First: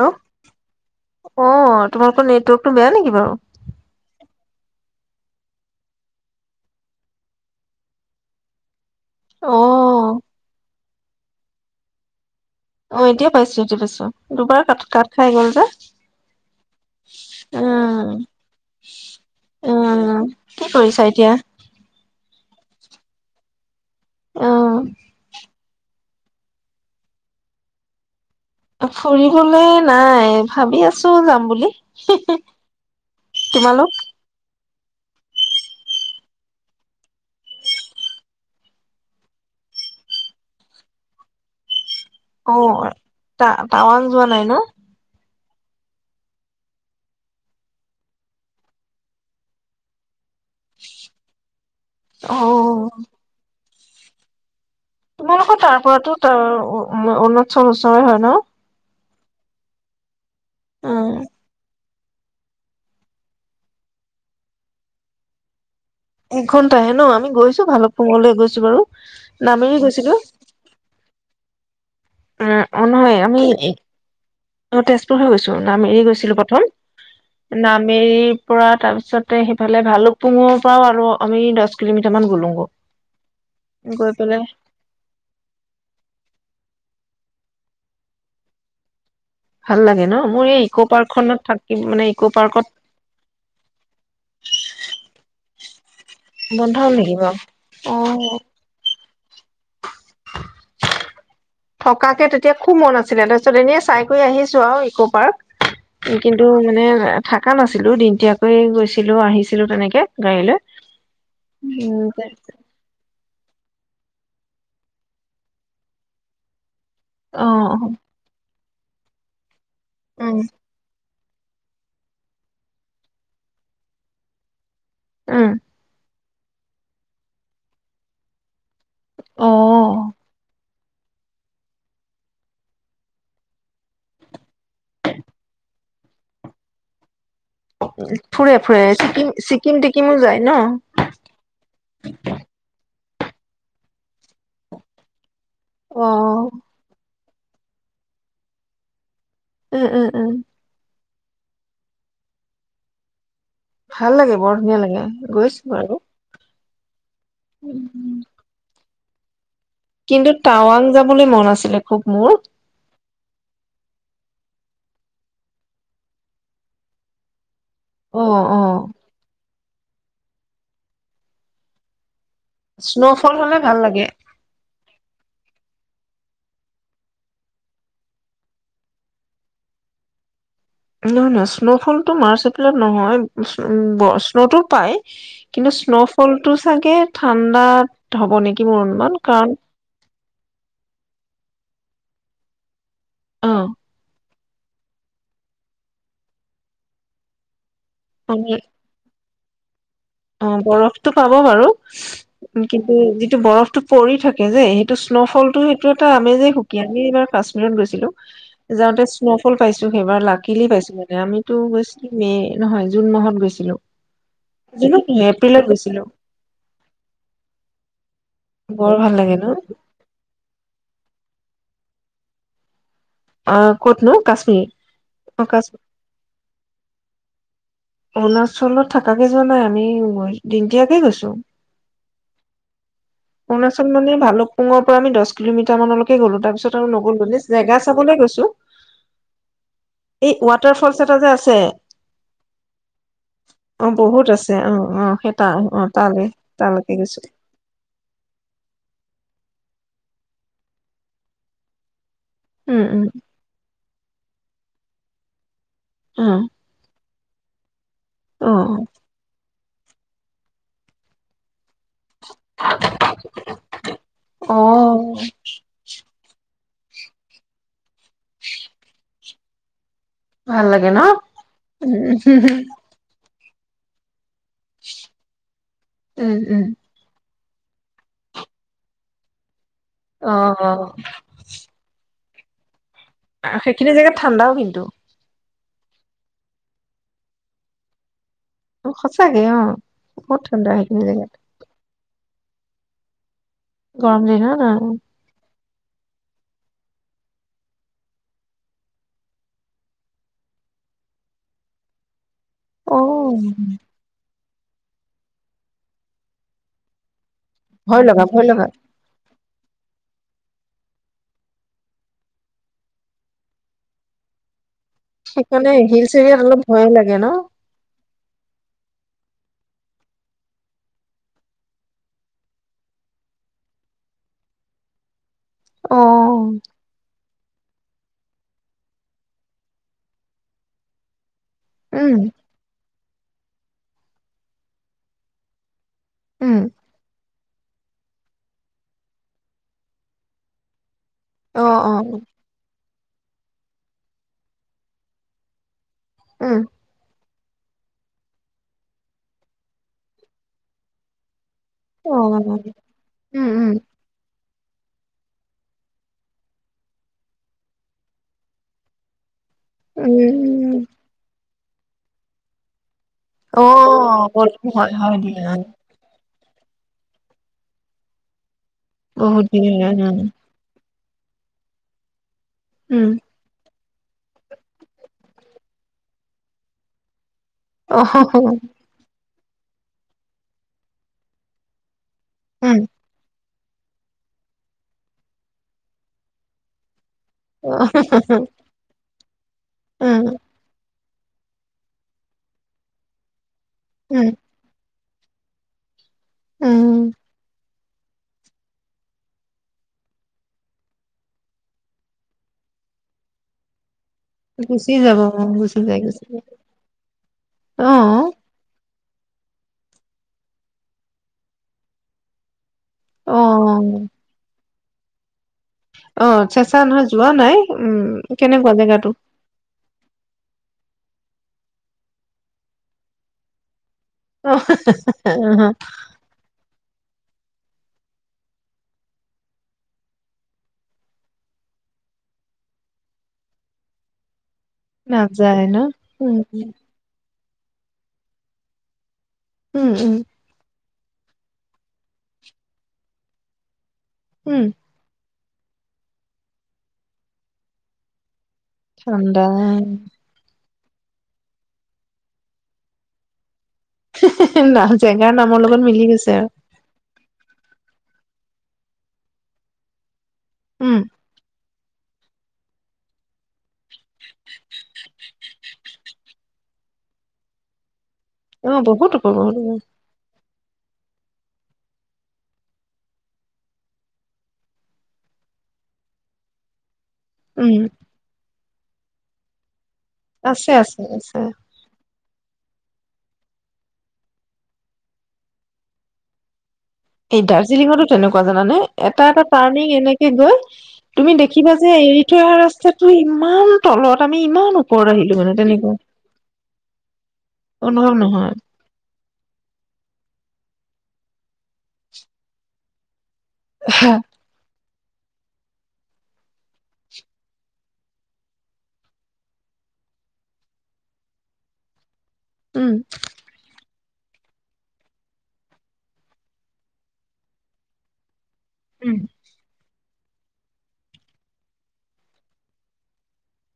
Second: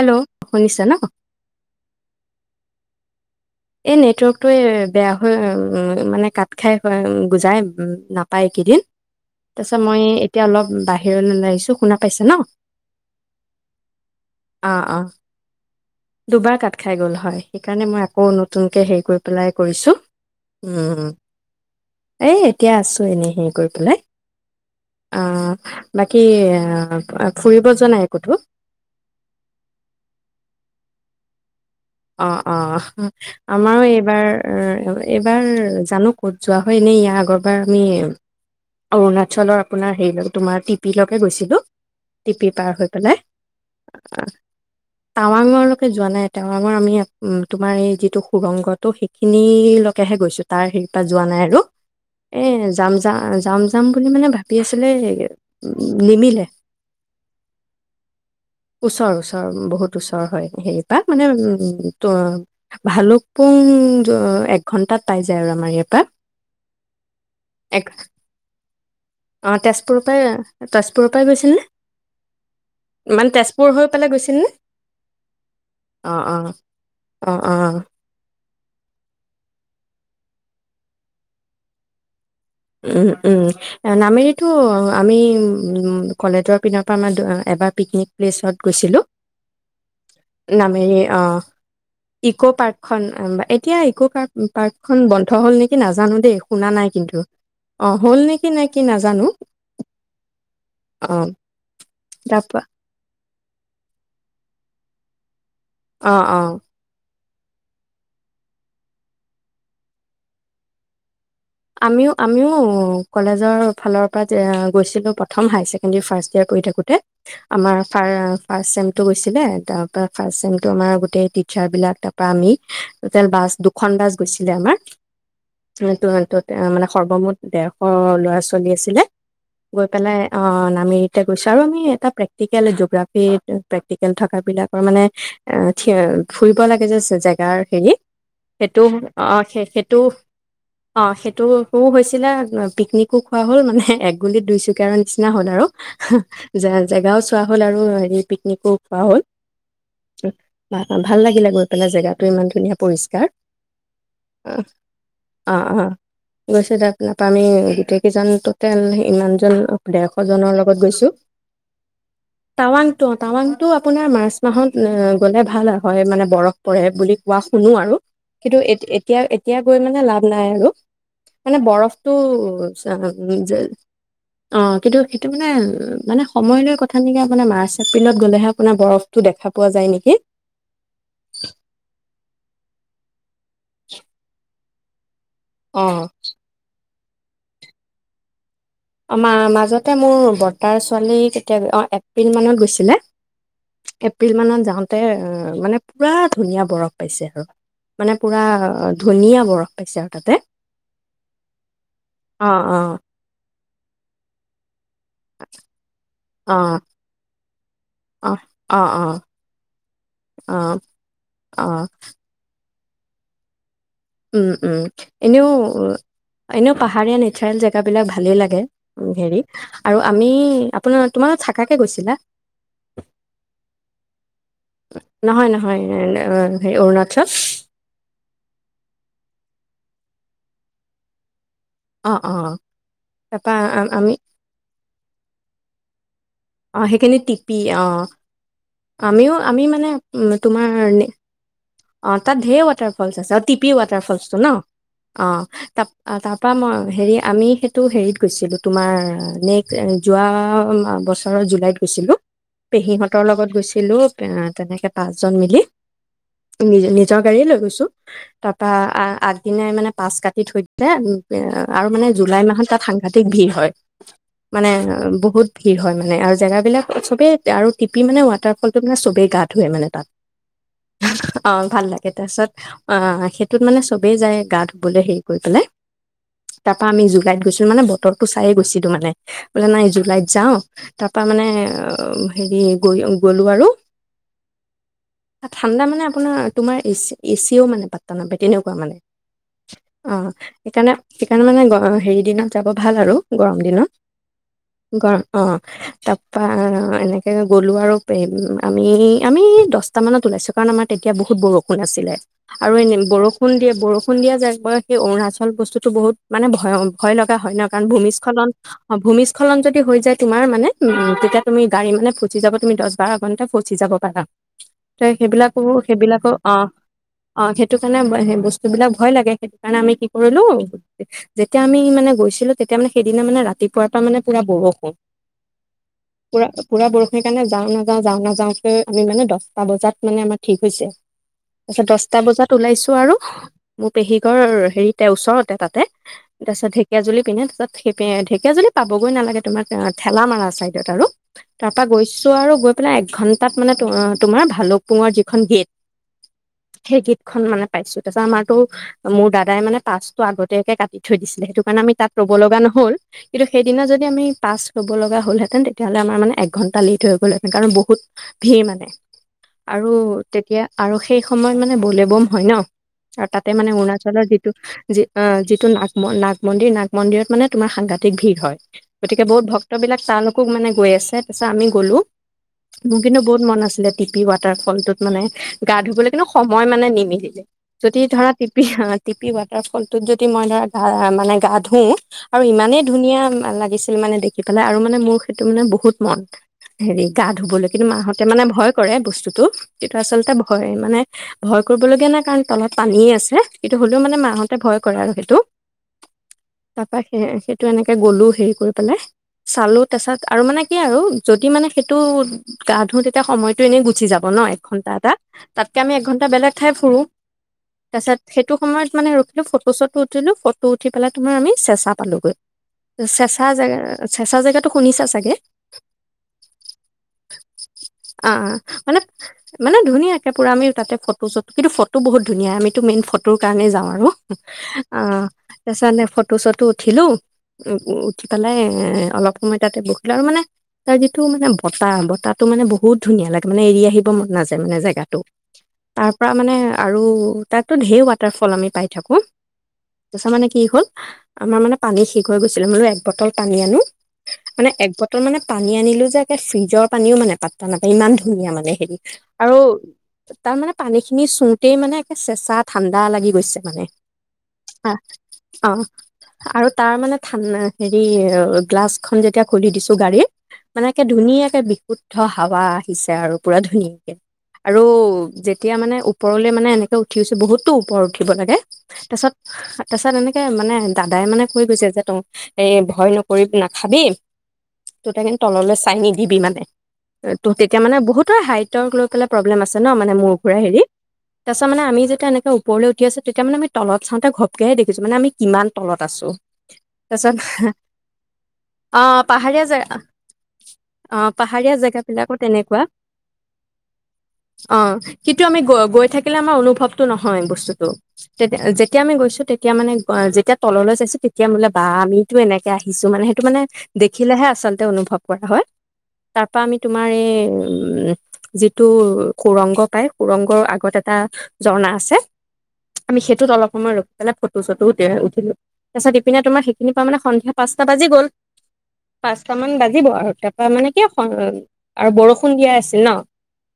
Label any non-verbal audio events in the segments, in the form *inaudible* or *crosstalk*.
Hello শুনিছা ন অ', তোমালোকৰ নেটৱৰ্ক বেয়া নেকি বাৰু? এই নেটৱৰ্কটো এ‌ বেয়া হৈ-মানে-কাট খাই নাপায় একেইদিন। তাছত মই অ', এতিয়া অলপ বা *unintelligible* আহিছো শুনা পাইছে ন? অ', এতিয়া পাইছো এতিয়া পাইছো দুবাৰ অ অ কা-কাত খাই গ'ল যে, দুবাৰ কাট খাই গ'ল হয় সেইকাৰণে মই উম। আকৌ নতুনকে হেৰি কৰি পেলাই কৰিছো উম, কি কৰিছা উম এতিয়া? এ এতিয়া আছো এনে হেৰি কৰি পেলাই অহ আহ বাকী অ ফুৰিব যোৱা নাই কতো ফুৰিবলে নাই ভাৱি আছো যাম বুলি অ অ আমাৰো তোমালোক? এইবাৰ এইবাৰ জানো ক'ত যোৱা হয় এনেই ইয়াৰ আগৰবাৰ আমি অৰুণাচলৰ আপোনাৰ হেৰি তোমাৰ টিপিলৈকে গৈছিলোঁ টিপি অ পাৰ হৈ পেলাই ত টাৱং যোৱা নাই ন টাৱাঙৰলৈকে যোৱা নাই এটা টাৱাঙৰ আমি তোমাৰ এই যিটো সুৰংগটো সেইখিনিলৈকেহে গৈছো তাৰ হেৰি পৰা যোৱা নাই আৰু এ অ'। যাম যাম যাম যাম বুলি মানে ভাৱি তোমালোকৰ তাৰ পৰাতো ত অৰুণাচল ওচৰে হয় ন ওচৰ ওচৰ বহুত ওচৰ হয় সেইবা উম। উ ত ভালুক পুং এক ঘন্টাত পাই যায় আৰু আমাৰ ইয়াৰ পৰা এঘন্টাহে ন আমি গৈছো এক ভালুকপুঙলৈ গৈছো বাৰু অ নামেৰি তেজপুৰৰ পৰাই তেজপুৰৰ পৰাই গৈছিল নে উ অ নহয় মানে আমি তেজপুৰ হৈ পেলাই গৈছিল নে অ তেজপুৰ হৈ গৈছো নামেৰি অ গৈছিলো অ প্ৰথম অ অ নামেৰি পৰা তাৰপিছতে সিফালে ভালুক পুঙৰ পৰাও আৰু আমি দহ কিলোমিটাৰ মান গ'লো উম উম নামেৰিটো আমি উম কলেজৰ পিনৰ পৰা এবাৰ পিকনিক পেলেচত গৈছিলোঁ ভাল লাগে ন মোৰ এই ইক' নামেৰি অ পাৰ্কখনত থাকি মানে ইক' পাৰ্কত পাৰ্কখন এতিয়া ইক পাৰ্ক পাৰ্কখন বন্ধ হ'ল নেকি কি নাজ জানো দেই বন্ধ শুনা হ'ল নাই নেকি কিন্তু বাৰু? অ হ'ল নেকি নাই নাজানো অ থকাকে তেতিয়া তাৰপা খুব মন আছিলে তাৰপিছত এনেই চাই কৰি আহিছো আৰু ইক পাৰ্ক অ', কিন্তু অ', মানে থাকা নাছিলো দিন তিয়াকৈ গৈছিলো আহিছিলো তেনেকে গাড়ী লৈ উম আমিও আমিও কলেজৰ ফালৰ পৰা যে গৈছিলোঁ প্ৰথম হাই ছেকেণ্ডেৰী ফাৰ্ষ্ট ইয়েৰ পঢ়ি থাকোঁতে অ আমাৰ ফাৰষ্ট চেমটো গৈছিলে তাৰ উম ফাৰ্ষ্ট চেমটো আমাৰ গোটেই টিচাৰ বিলাক তাৰ পৰা আমি, টোটেল বাছ দুখন বাছ গৈছিলে আমাৰ। উম *unintelligible* এ' মানে সৰ্বমুঠ ডেৰশ ল'ৰা ছোৱালী আছিলে, অ গৈ পেলাই, অ' *unintelligible* আমি এতিয়া গৈছো আৰু আমি এটা প্ৰেক্টিকেল জগৰাফি প্ৰেক্টিকেল থকা পিনে পৰা মানে ফুৰিব লাগে যে জেগা ফুৰে ফুৰে ছিকিম টিকিমো যায় ন, ফু ফু ও গৈছিলা, পিকনিকো খোৱা হ'ল, মানে এক গুলিত দুইচিকাৰৰ নিচিনা হ'ল আৰু অ জেগাও চোৱা খোৱা হ'ল আৰু হেৰি পিকনিকো খোৱা হ'ল। উম উম উম অ ভাল লাগিলে গৈ পেলাই, জেগাটো ইমান ধুনীয়া পৰিষ্কাৰ। ভাল লাগে বৰ অ' ধুনীয়া লাগে, গৈছো অ' বাৰু, গৈছো দক *unintelligible* তাত‌ আমি গোটেই কেইজন ইমান্ জন ডেৰশ কিন্তু জনৰ লগত টাৱাং গৈছো যাবলৈ মন আছিলে খুব মোৰ। অ' টাৱাংটো আপোনাৰ মাৰ্চ মাহত গ'লে ভাল হয়, মানে বৰফ পৰে বুলি কোৱা শুনো আৰু, অ কিন্তু অ এ এতিয়া এতিয়া গৈ মানে লাভ নাই আৰু। মানে বৰফ স্ন'ফল হলে ভাল লাগে *unintelligible* কিন্তু সেইটো মানে মানে সময় লৈ কথা নেকি, আপোনাৰ মাৰ্চ এপ্ৰিলত গ'লেহে আপোনাৰ বৰফটো দেখা পোৱা যায় নেকি? নহয় নহয় স্ন'ফলটো মাৰ্চ ত নহয় উ স্ন'তো পায়, কিন্তু অ স্ন'ফলটো চাগে- ঠাণ্ডাত হ'ব নেকি? মোৰ অনুমান অ' কাৰণ মা-মাজতে মোৰ- বৰ্তাৰ ছোৱালী তেতিয়া অ' এপ্ৰিল মানত গৈছিলে, অ এপ- এপ্ৰিল মানত যাওঁতে মানে পুৰা ধুনীয়া বৰফ পাইছে আৰু। মানে পুৰা আমি ধুনীয়া। বৰফ। পাইছে আৰু তাতে অ বৰফটো পাব বাৰু অ অ কিন্তু যিটো বৰফটো পৰি থাকে যে সেই ত স্ন'ফল টো সেইটো এটা আমেজেই অ সুকীয়া আমি এইবাৰ কাশ্মীৰত গৈছিলো অ অ যাওঁতে স্ন'ফল পাইছো সেইবাৰ অ অ লাকিলি পাইছো মানে আমিতো অ গৈছিলো মে নহয় জুন মাহত গৈছিলো। উম, উম জুনত নহয় এনেও, এপ্ৰিলত গৈছিলো এনেও পাহাৰীয়া নেচাৰেল জেগাবিলাক ভালে লাগে। বৰ উ, ভাল লাগে হেৰি ন আৰু আমি আপোনাৰ তোমালোক থাকাকে গৈছিলা? অ ক'ত নো? নহয়, নহয় অৰুণা- চল অৰুণাচলত থাকাকে যোৱা নাই আমি দিনটীয়াকে গৈছো। অ অ তাৰপা অৰুণাচল মানে আমি ভালুকপুঙৰ পৰা আমি দহ কিলোমিটাৰ মান অল- গলো অ তাৰপিছত আৰু সেইখিনি নগলো টিপি জেগা অ চাবলৈ গৈছো আমিও আমি মানে উম, এই তোমাৰ ৱাটাৰ ফলছ এটা যে আছে অ তাত ধেৰ ফলচ আছে অ টিপি ৱাটাৰ বহুত ফলচটো ন? আছে অ অ সেই তা অঁ অ ত তালে তাৰপৰা তালৈকে মই হেৰি গৈছো আমি সেইটো হেৰিত গৈছিলোঁ তোমাৰ নেক্সট- যোৱা বছৰৰ জুলাইত গৈছিলোঁ। উম পেহীহঁতৰ লগত গৈছিলো। এ তেনেকে পাঁচজন মিলি উম নিজে নিজ য গাড়ীয়ে লৈ গৈছো। অ তাৰ পৰা দিনে মানে পাচ কাটি থৈ দিলে আৰু মানে জুলাই মাহত তাত সাংঘাতিক ভিৰ হয় অ অ মানে বহুত ভিৰ হয় মানে আৰু জেগাবিলাক চবেই আৰু টিপি মানে ৱাটাৰফলটো মানে চবেই গাত ধুয়ে মানে তাত ভালে অ ভাল লাগে তাৰপিছত অ তত মানে চবেই যায় গা ধুবলৈ হেৰি কৰি পেলাই। উম উম তাৰ পৰা আমি জোগাইত গৈছো। মানে বতৰটো চাই গৈছিলো মানে বোলে নাই জুলাইত অ যাওঁ তাৰপৰা মানে হেৰি গৈ গ'লো আৰু সেইখিনি জেগাত ঠাণ্ডাও কিন্তু। ঠাণ্ডা মানে আপোনাৰ তোমাৰ এচি এচিও মানে পাত্তা নাপাই। তেনেকুৱা মানে। সঁচাকে অ অ বহুত ঠাণ্ডা সেইকাৰণে সেইখিনি জেগাত সেইকাৰণে মানে হেৰি দিনত যাব ভাল আৰু। গৰম দিনত। গৰম দিনত অ গৰম অ তাৰ পৰা এনেকে গলো আৰু আমি আমি দছটা মানত ওলাইছো। কাৰণ আমাৰ তেতিয়া বহুত বৰষুণ আছিলে। আৰু এনে অ বৰষুণ দিয়ে বৰষুণ দিয়া জেগা। মই সেই অৰুণাচল গৈছোঁতো বহুত মানে ভয় লগা। হয় ন কাৰণ ভয় লগা ভয় ভূমিস্খলন লগা ভূমি ভূমিস্খলন যদি হৈ যায় তোমাৰ মানে তেতিয়া তুমি গাড়ী মানে ফচি যাব তুমি দছ বাৰ ঘণ্টা ফচি যাব পাৰা। সেই সেইবিলাক সেইকাৰণে হিলছ সেইবিলাকৰ এৰিয়াত অ অলপ ভয়ে লাগে ন অ সেইটো কাৰণে সেই বস্তু বিলাক ভয় লাগে। সেইকাৰণে আমি কি কৰিলো যেতিয়া আমি মানে গৈছিলো তেতিয়া মানে সেইদিনা মানে ৰাতিপুৱাৰ পৰা মানে পুৰা বৰষুণ। অ পুৰা পুৰা বৰষুণ সেইকাৰণে যাওঁ নাযাওঁ যাওঁ নাযাওঁ কে আমি মানে দছটা বজাত মানে আমাৰ। ঠিক হৈছে। তাৰপিছত উম দছটা বজাত ওলাইছো আৰু। মোৰ পেহীঘৰ হেৰিতে ওচৰতে তাতে। তাৰ উম পিছত ঢেকীয়াজুলি পিনে। তাত সেইপিনে ঢেকীয়াজুলি পাবগৈ নালাগে তোমাৰ ঠেলামাৰা চাইদত আৰু। অ তাৰ পৰা অ গৈছো আৰু গৈ পেলাই এক ঘন্টা তাত মানে তোমাৰ ভালুকপোঙৰ যি খন গেট। উম সেই গেটখন মানে। পাইছো। তাৰপিছত আমাৰতো মোৰ দাদাই মানে পাচতো আগতীয়াকে কাটি থৈ দিছিলে। সেইটো মানে আমি তাত অ ৰ'ব লগা নহ'ল, কিন্তু উম উম সেইদিনা যদি আমি পাচ ল'ব লগা হ'লহেঁতেন, তেতিয়াহ'লে আমাৰ মানে এক ঘণ্টা লেট হৈ গ'লহেতেন কাৰণ বহুত ভিৰ মানে। আৰু তেতিয়া উম আৰু সেই সময় সময়ত মানে বলে বম হয় ন। আৰু তাতে অ মানে অৰুণাচলৰ যিটো গৰম হয় যি হয় দিয়া যিটো নাগ মন্দিৰ মন্দিৰ নাগ মন্দিৰত মানে তোমাৰ সাংঘাতিক ভিৰ হয়। গতিকে বহুত দিন ভক্তবিলাক উম তালোকো মানে গৈ আছে। তাৰ পিছত আমি গ'লো- মোৰ উম কিন্তু বহুত মন আছিলে টিপি ৱাটাৰ ফলটোত- মানে গা ধুবলৈ, কিন্তু সময় মানে নিমিলিলে। যদি অ ধৰা টিপি অ- টিপি ফলটোত যদি মই ধৰা গা- মানে গা ধোও- আৰু উম ইমানেই ধুনীয়া লাগে - লাগিছিল মানে দেখি পেলাই আৰু মানে মোৰ সেইটো মানে বহুত মন হেৰি। গা ধুবলৈ কিন্তু মাহঁতে মানে উম ভয় কৰে বস্তু- তটো *unintelligible* যিটো উম আচলতে ভয় মানে- ভয় কৰিব লগীয়া নাই, কাৰণ তলত পানী আছে। এইটো হ'লেও মানে উম মাহতে ভয়- কৰে আৰু সেইটো- উম তাক স *unintelligible* টো এনেকে গ'লো হেৰি কৰি পেলাই চালো। তাৰপিছত আৰু মানে কি আৰু যদি মানে সেইটো গা-ধোও তেতিয়া সময়টো এনেই গুচি যাব ন! ঘন্টা গুচি এটা যাব তাতকে গুচি আমি যায় গুচি এঘন্টা যায় বেলেগ ঠাই ফুৰো। অ তাৰছত সেইটো সময়ত, - মানে ৰখিলো ফটো চটো উঠিলো, ফটো উঠি পোলাই তোমাৰ আমি চেচা পালোোগৈ। অ চেঁচা জেগা চেঁচা জেগাত- শুনিছা চাগে। অ চেচা নহয় যোৱা নাই উম- অ অ কেনেকুৱা মানে জেগাটো? মানে ধুনীয়াকৈ পুৰা আমি তাতে ফটো-চটো, কিন্তু ফটো বহুত ধুনীয়া আমিতো মেইন ফটোৰ কাৰণেই যাওঁ আৰু। অ অ- তাৰপিছতে ফটো চটো- উঠিলো উ- উঠি পেলাই এ- অলপ সময় তাতে বহিলো আৰু মানে তাৰ যিটো মানে বতাহ বতাহটো মানে বহুত ধুনীয়া লাগে মানে এৰি আহি- নাজায়- মানে জেগাটো। নাযায় ন তাৰ পৰা উম মানে আৰু- তাতো ঢেৰ ৱাটাৰফল আমি পাই থাকো। উম উম তাৰমানে কি হ'ল? আমাৰ মানে পানী শেষ হৈ গৈছিলে, মানো এক বটল পানী আনো- উম মানে এক বটল মানে- পানী আনিলো যে একে ফ্ৰিজৰ পানীও মানে পাত্তা নাপায় ইমান ধুনীয়া মানে সেইটো। ঠাণ্ডা আৰু তাৰ মানে- পানী খিনি চুওতেই মানে একে চেঁচা ঠাণ্ডা লাগি গৈছে। না আহ জেগাৰ নামৰ লগত অ- মিলি গৈছে আৰু তাৰ মানে ঠান্ডা হে *unintelligible* হ গ্লাছখনন যেতিয়া খুলি দিছো গাড়ীত মানে উম ধুনীয়াকে বি শুদ্ধ হাৱা আহিছে আৰু পুৰা ধুনীয়া আৰু যেতিয়া মানে ওপৰলে মানে এনেকে উঠিছো বহুতো ওপৰ উঠিব লাগে অ বহুত ওপৰ তাৰছত বহুত ওপৰ তাৰছত এনে তাকে মানে দাদাই মানে কৈ গৈছে যে তই এই ভয় নকৰি নাখাবি ত কিন্তু তললৈ চাই নিদিবি মানে ত' উম তেতিয়া মানে বহুতৰে হাইট লৈ পেল প্ৰবলেম আছে। ন মানে মোৰ পৰা আছে হেৰি আছে আছে তাৰ পিছত মানে আমি যে এনেকে ওপৰলৈ উঠি আছে তেতিয়া মানে আমি তল চাওঁতে ঘপকেহে দেখছো মানেমি কিমান তলত আছো। তাৰপিছত এই দাৰ্জিলিঙতো তেনেকুৱা জানানে অ', এটা এটা পাহাৰীয়া জে টাৰ্ণিং এনেকে গৈ অ', তুমি দেখিবা পাহাৰীয়া যে এৰি জেগাবিলাকো থৈ অহা তেনেকুৱা ৰাস্তাটো ইমান তলত আমি ইমান অ ওপৰত আহিলো কিন্তু মানে আমি তেনেকুৱা গৈ থাকিলে আমাৰ অনুভৱটো নহয় বস্তুতটো অনুভৱ নহয় তেতিয়া যেতিয়া আমি গৈছো তেতিয়া মানে যেতিয়া তল চাইছো তেতিয়া বোলে বা আমিতো এনেকে আহিছো মানে মানে দেখিলেহে আচলতে অনুভৱ হয় তাৰ আমি তোমাৰ এই যিটো সুৰংগ পায় সুৰংগৰ আগত এটা ঝৰ্ণা আছে। উম আমি সেইটোত অলপ সময় ৰ ে ফটো চটো উঠ উঠিলো তাৰপিছত ইপিনে তোমাৰ সেইখিনি পৰা সন্ধিয়া পাচটা বাজি গল। উম পাঁচট মান বাজিব আৰু তাৰ পৰা মানে কি আৰু বৰষুণ দিয়া আছিল ন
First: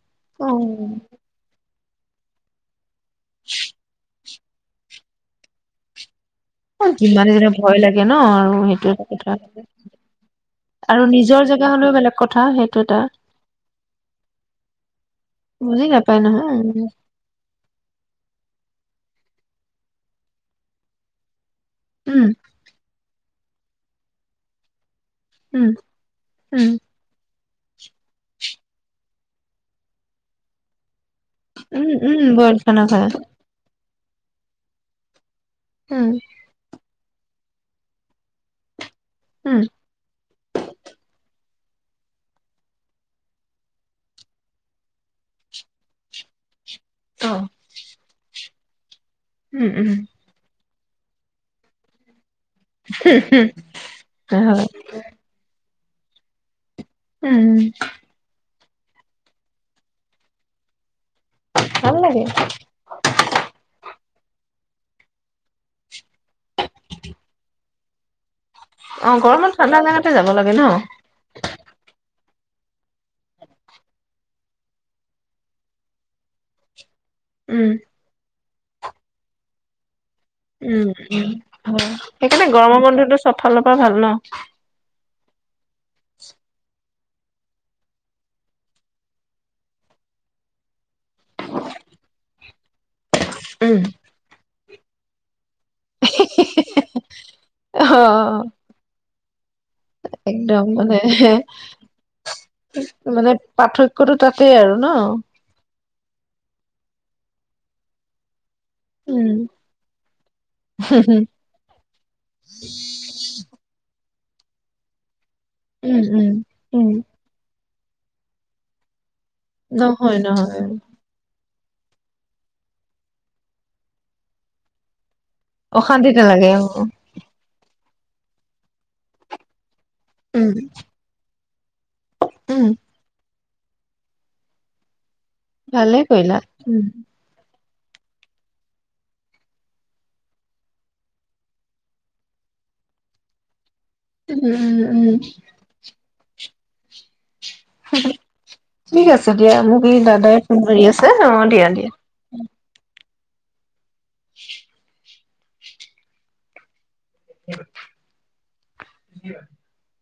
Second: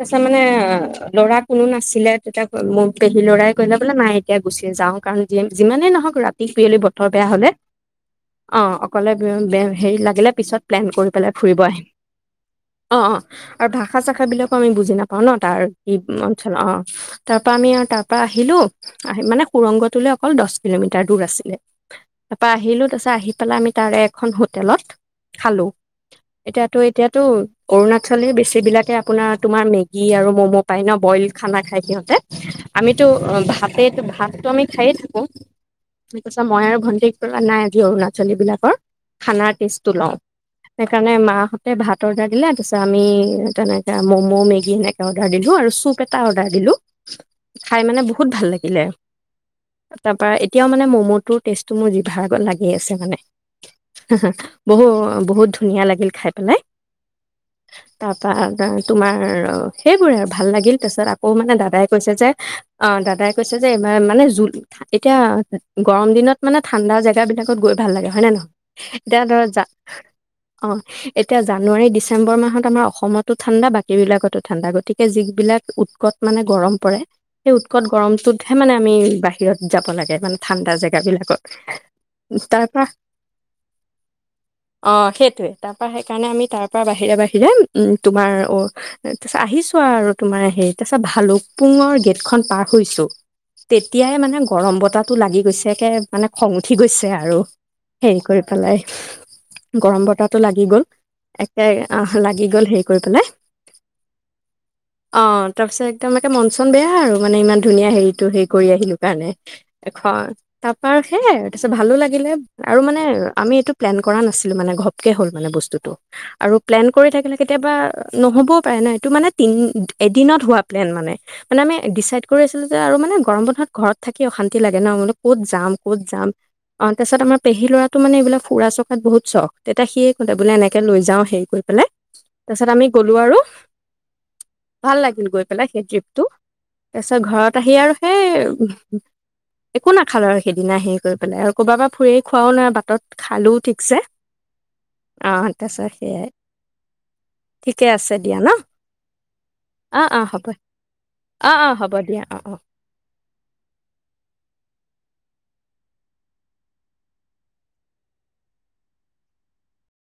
তাৰপছত মানে অ ল'ৰা কোনো নাছিল। *unintelligible* পেহী লৰা কৈা বোলে নাই এতিয়া গুচি যাওঁ কাৰণ যিম -যিমানেই নহওক ৰাতি তিকপয়লি বতৰ বেয়া যিমানে যেনে হ'লে ভয় লাগে ন আৰু অ', সেইটো এটা অকলে বে, কথা হে হেৰি লাগিলে পিছত প্লেন আৰু কৰি পেলাই নিজৰ ফুৰিব জেগা আহিম হলেও বেলেগ কথা সেইটো এটা অ', - অ ', আৰু ভাষা চাষাবিলাক বুজি নাপাও ন তাৰ বুজি কি নাপায় নহয় অ', তাৰ পৰা আমি আৰু তাৰ পৰা আহিলো। হহ ', আহি মানে সুৰংগটোলৈ অকল দহ কিলোমিটাৰ দূৰ আছিলে। উম তাৰপা আহিলো তাৰপিছত আহি পেলাই আমি তাৰে এখন হোটেলত খালো উম উম এতিয়াতো- এতিয়াতো অৰুণাচলি বেছি বিলাকে আপোনাৰ তোমাৰ মেগী আৰু ম'ম' পাই ন। বইল খানা খায় উম সিহঁতে উম বইল খানা আমিতো খাই ভাতে শাকটো আমি খায়ে থাকো। উম সি কৈছা মই আৰু ভণ্টিক নাই আজি অৰুণাচলী বিলাকৰ খানাৰ উম টেষ্টটো লও সেইকাৰণে মাহ তে ভাত অৰ্ডাৰ দিলে তাৰিছত আমি তেনেকে ম'ম', মেগী এনেকে অৰ্ডাৰ দিলো আৰু চুপ এটা অৰ্ডাৰ দিলো। অ খাই মানে বহুত ভাল লাগে। ইলে উম উম তাৰ পাৰা এতিয়া এতিয়া মানে ম'ম'টোৰ টেষ্টটো মোৰ যিভাত। লাগি আছে মানে হা-হা হয় বহু -বহুত ধুনীয়া লাগিল খাই পেলাই। উম', হম ', তোমাৰ সেইবোৰে আৰু ভাল লাগিল তাৰপিছত অ', মানে দাদাই ভাল কৈছে লাগে যে অ', দাদাই কৈছে যে ই মানে যো এতিয়া গৰম দিনত মানে ঠাণ্ডা জেগাবিলাক গৈ ভাল লাগে হয় নে নহয় অ এতিয়া ধৰ গৰমত জ', ঠাণ্ডা জেগাতে যাব লাগে ন অ ', এতিয়া জানুৱাৰী ডিচেম্বৰ মাহত আমাৰ অসমত ঠাডা বা এইবিলাকতো ঠাণ্ডা গতিকে যিবিলাক উৎকট মানে গৰম পৰে। সেই উম উৎকট গৰমটোত সে মানে আমি বাহিৰত যাব লাগে। মানে ঠাণ্ডা উম জেগাবিলাকত সেইকাৰণে তাৰ পৰা গৰমৰ বন্ধটো চবফালৰ পৰা ভাল ন। অ সেইটোৱে তাৰ পৰা সেইকাৰণে আমি তাৰ পৰা বাহিৰে বাহিৰে তোমাৰ অ তাৰপিছত আহিছো আৰু তোমাৰ হেৰি তাৰপিছত এটা ভালুক পুঙৰ গেট খন পাৰ হৈছোঁ। উম তেতিয়াই মানে গৰম বতাহটো লাগি গৈছে। এককে মানে খং উঠি গৈছে আৰু অ হেৰি কৰি পেলাই গৰম বতাহো লাগি একদম গল মানে একে আহ লাগি গল হেৰি কৰি পেলাই। মানে পাৰ্থক্যটো তাতেই আৰু ন অ তাৰপিছত একদম একে মন চন বেয়া আৰু মানে ইমান ধুনীয়া হেৰিটো সেই কৰি আহিলো কাৰণে উম তাৰপৰা আৰু সেই উম এ আৰু তাৰপিছত ভালো লাগিলে আৰু মানে আমি এইটো প্লেন কৰা নাছিলোঁ মানে ঘপকে হ'ল। মানে বস্তুটো, উম উম আৰু প্লেন উম কৰি থাকিলে কেতিয়াবা। নহ'ব নহ'বও পাৰে ন এইটো মানে তিন নহয় এদিনত হোৱা নহয় প্লেন মানে। মানে আমি ডিচাইড কৰি আছিলো যে আৰু মানে গৰম বন্ধত ঘৰত থাকি অশান্তি লাগে ন। ক'ত যাম ক'ত অশান্তিতে যাম। লাগে অ তাৰপিছত আমাৰ পেহী ল'ৰা তো মানে এইবিলক ফুৰা-চকাত বহুত চখ। তেতিয়া সিয়ে ক'লে উম বোলে এনেকে লৈ যাওঁ, হেৰি কৰি *unintelligible* তাৰ উম পিছত আমি গ'লো আৰু। ভাল লাগিল। গৈ পেলাই সেই ভালে ট্ৰিপতো। কৰিলা উম তাৰপিছত ঘৰত আহি আৰু সেই একো নেখালো আৰু সেইদিনা। হেৰি কৰি পেলাই আৰু ক'ৰবাৰ পৰা ফুৰি আহি খোৱাও নাই, বাটত খালোও ঠিক উম উম উমম। *inaudible* সেয়াই ঠিকে আছে। ন ঠিক আছে দিয়া মোক এই অ অ দাদাই হ'ব ফোন কৰি আছে। অ দিয়া দিয়া। *unintelligible* *unintelligible*